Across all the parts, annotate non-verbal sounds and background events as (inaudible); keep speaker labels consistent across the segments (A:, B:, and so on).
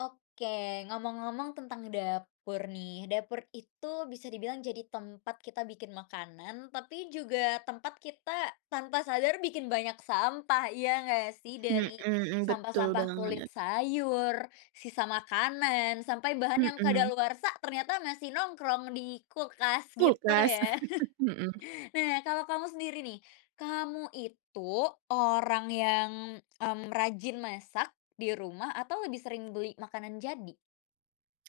A: Oke, ngomong-ngomong tentang dapur nih, dapur itu bisa dibilang jadi tempat kita bikin makanan, tapi juga tempat kita tanpa sadar bikin banyak sampah, iya enggak sih?
B: Mhm
A: Dari
B: mhm, betul
A: sampah-sampah kulit
B: banget.
A: sayur, sisa makanan, sampai bahan yang
B: Mhm.
A: kadaluarsa ternyata masih nongkrong di kulkas, gitu
B: Kulkas,
A: ya.
B: (chuckles) mhm.
A: (chuckles) Nah, kalau kamu sendiri nih, kamu itu orang yang, mmm, rajin masak di rumah atau lebih sering beli makanan jadi?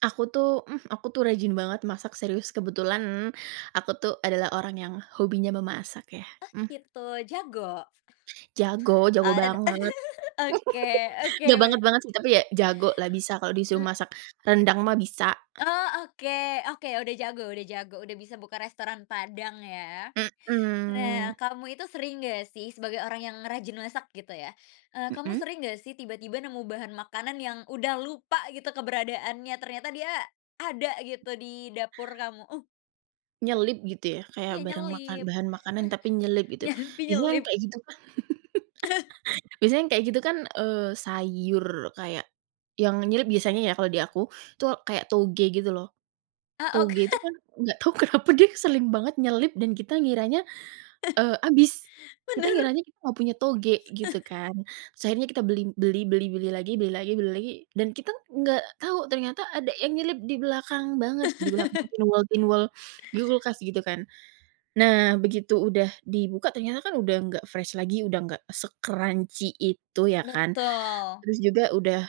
B: Aku tuh, mmm, aku tuh rajin banget masak serius, kebetulan aku tuh adalah orang yang hobinya memasak ya,
A: Oh,
B: mmm.
A: gitu, jago?
B: Jago
A: O
B: jago banget.
A: (laughs) oke
B: (laughs)
A: oke,
B: Nggak
A: bener.
B: banget-banget sih, tapi ya, jago lah, bisa kalau disuruh
A: Mmm
B: masak rendang mah, bisa.
A: Oh, oke oke, udah jago udah jago, udah bisa buka restoran padang, ya.
B: Mhm.
A: Nah, kamu itu sering nggak sih sebagai orang yang rajin masak, gitu ya, eee, kamu
B: Mhm.
A: sering nggak sih tiba-tiba nemu bahan makanan yang udah lupa gitu keberadaannya, ternyata dia ada gitu di dapur kamu? Uh.
B: Nyelip gitu ya, kayak
A: Iya,
B: barang makan
A: nyelip.
B: bahan makanan,
A: Eh.
B: tapi nyelip gitu,
A: Nyampi
B: biasanya yang
A: nyelip.
B: kayak gitu, kan
A: (laughs)
B: (laughs) Biasanya yang kayak gitu kan, eee, sayur kayak yang nyelip biasanya ya kalau di aku itu kayak toge, gitu loh.
A: Ah, oke.
B: Toge itu kan nggak tahu kenapa dia sering banget nyelip dan kita ngiranya,
A: (laughs)
B: eee, habis, kita
A: Bener.
B: ngiranya kita nggak punya toge, gitu
A: (laughs)
B: kan. Terus akhirnya kita beli beli beli beli lagi beli lagi beli lagi dan kita enggak tahu ternyata ada yang nyelip di belakang banget, di belakang
A: (laughs)
B: pinwall-pinwall, di kulkas, gitu kan. Nah, begitu udah dibuka, ternyata kan udah enggak fresh lagi, udah enggak se-crunchy itu, ya kan,
A: Betul.
B: terus juga udah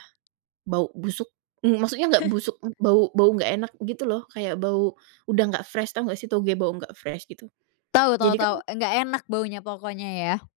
B: bau busuk, maksudnya nggak
A: (laughs)
B: busuk, bau bau nggak enak, gitu loh, kayak bau udah nggak fresh, tahu nggak sih, toge bau nggak fresh gitu,
A: Tau tau
B: jadi
A: tau,
B: kan
A: enggak enak baunya pokoknya, ya?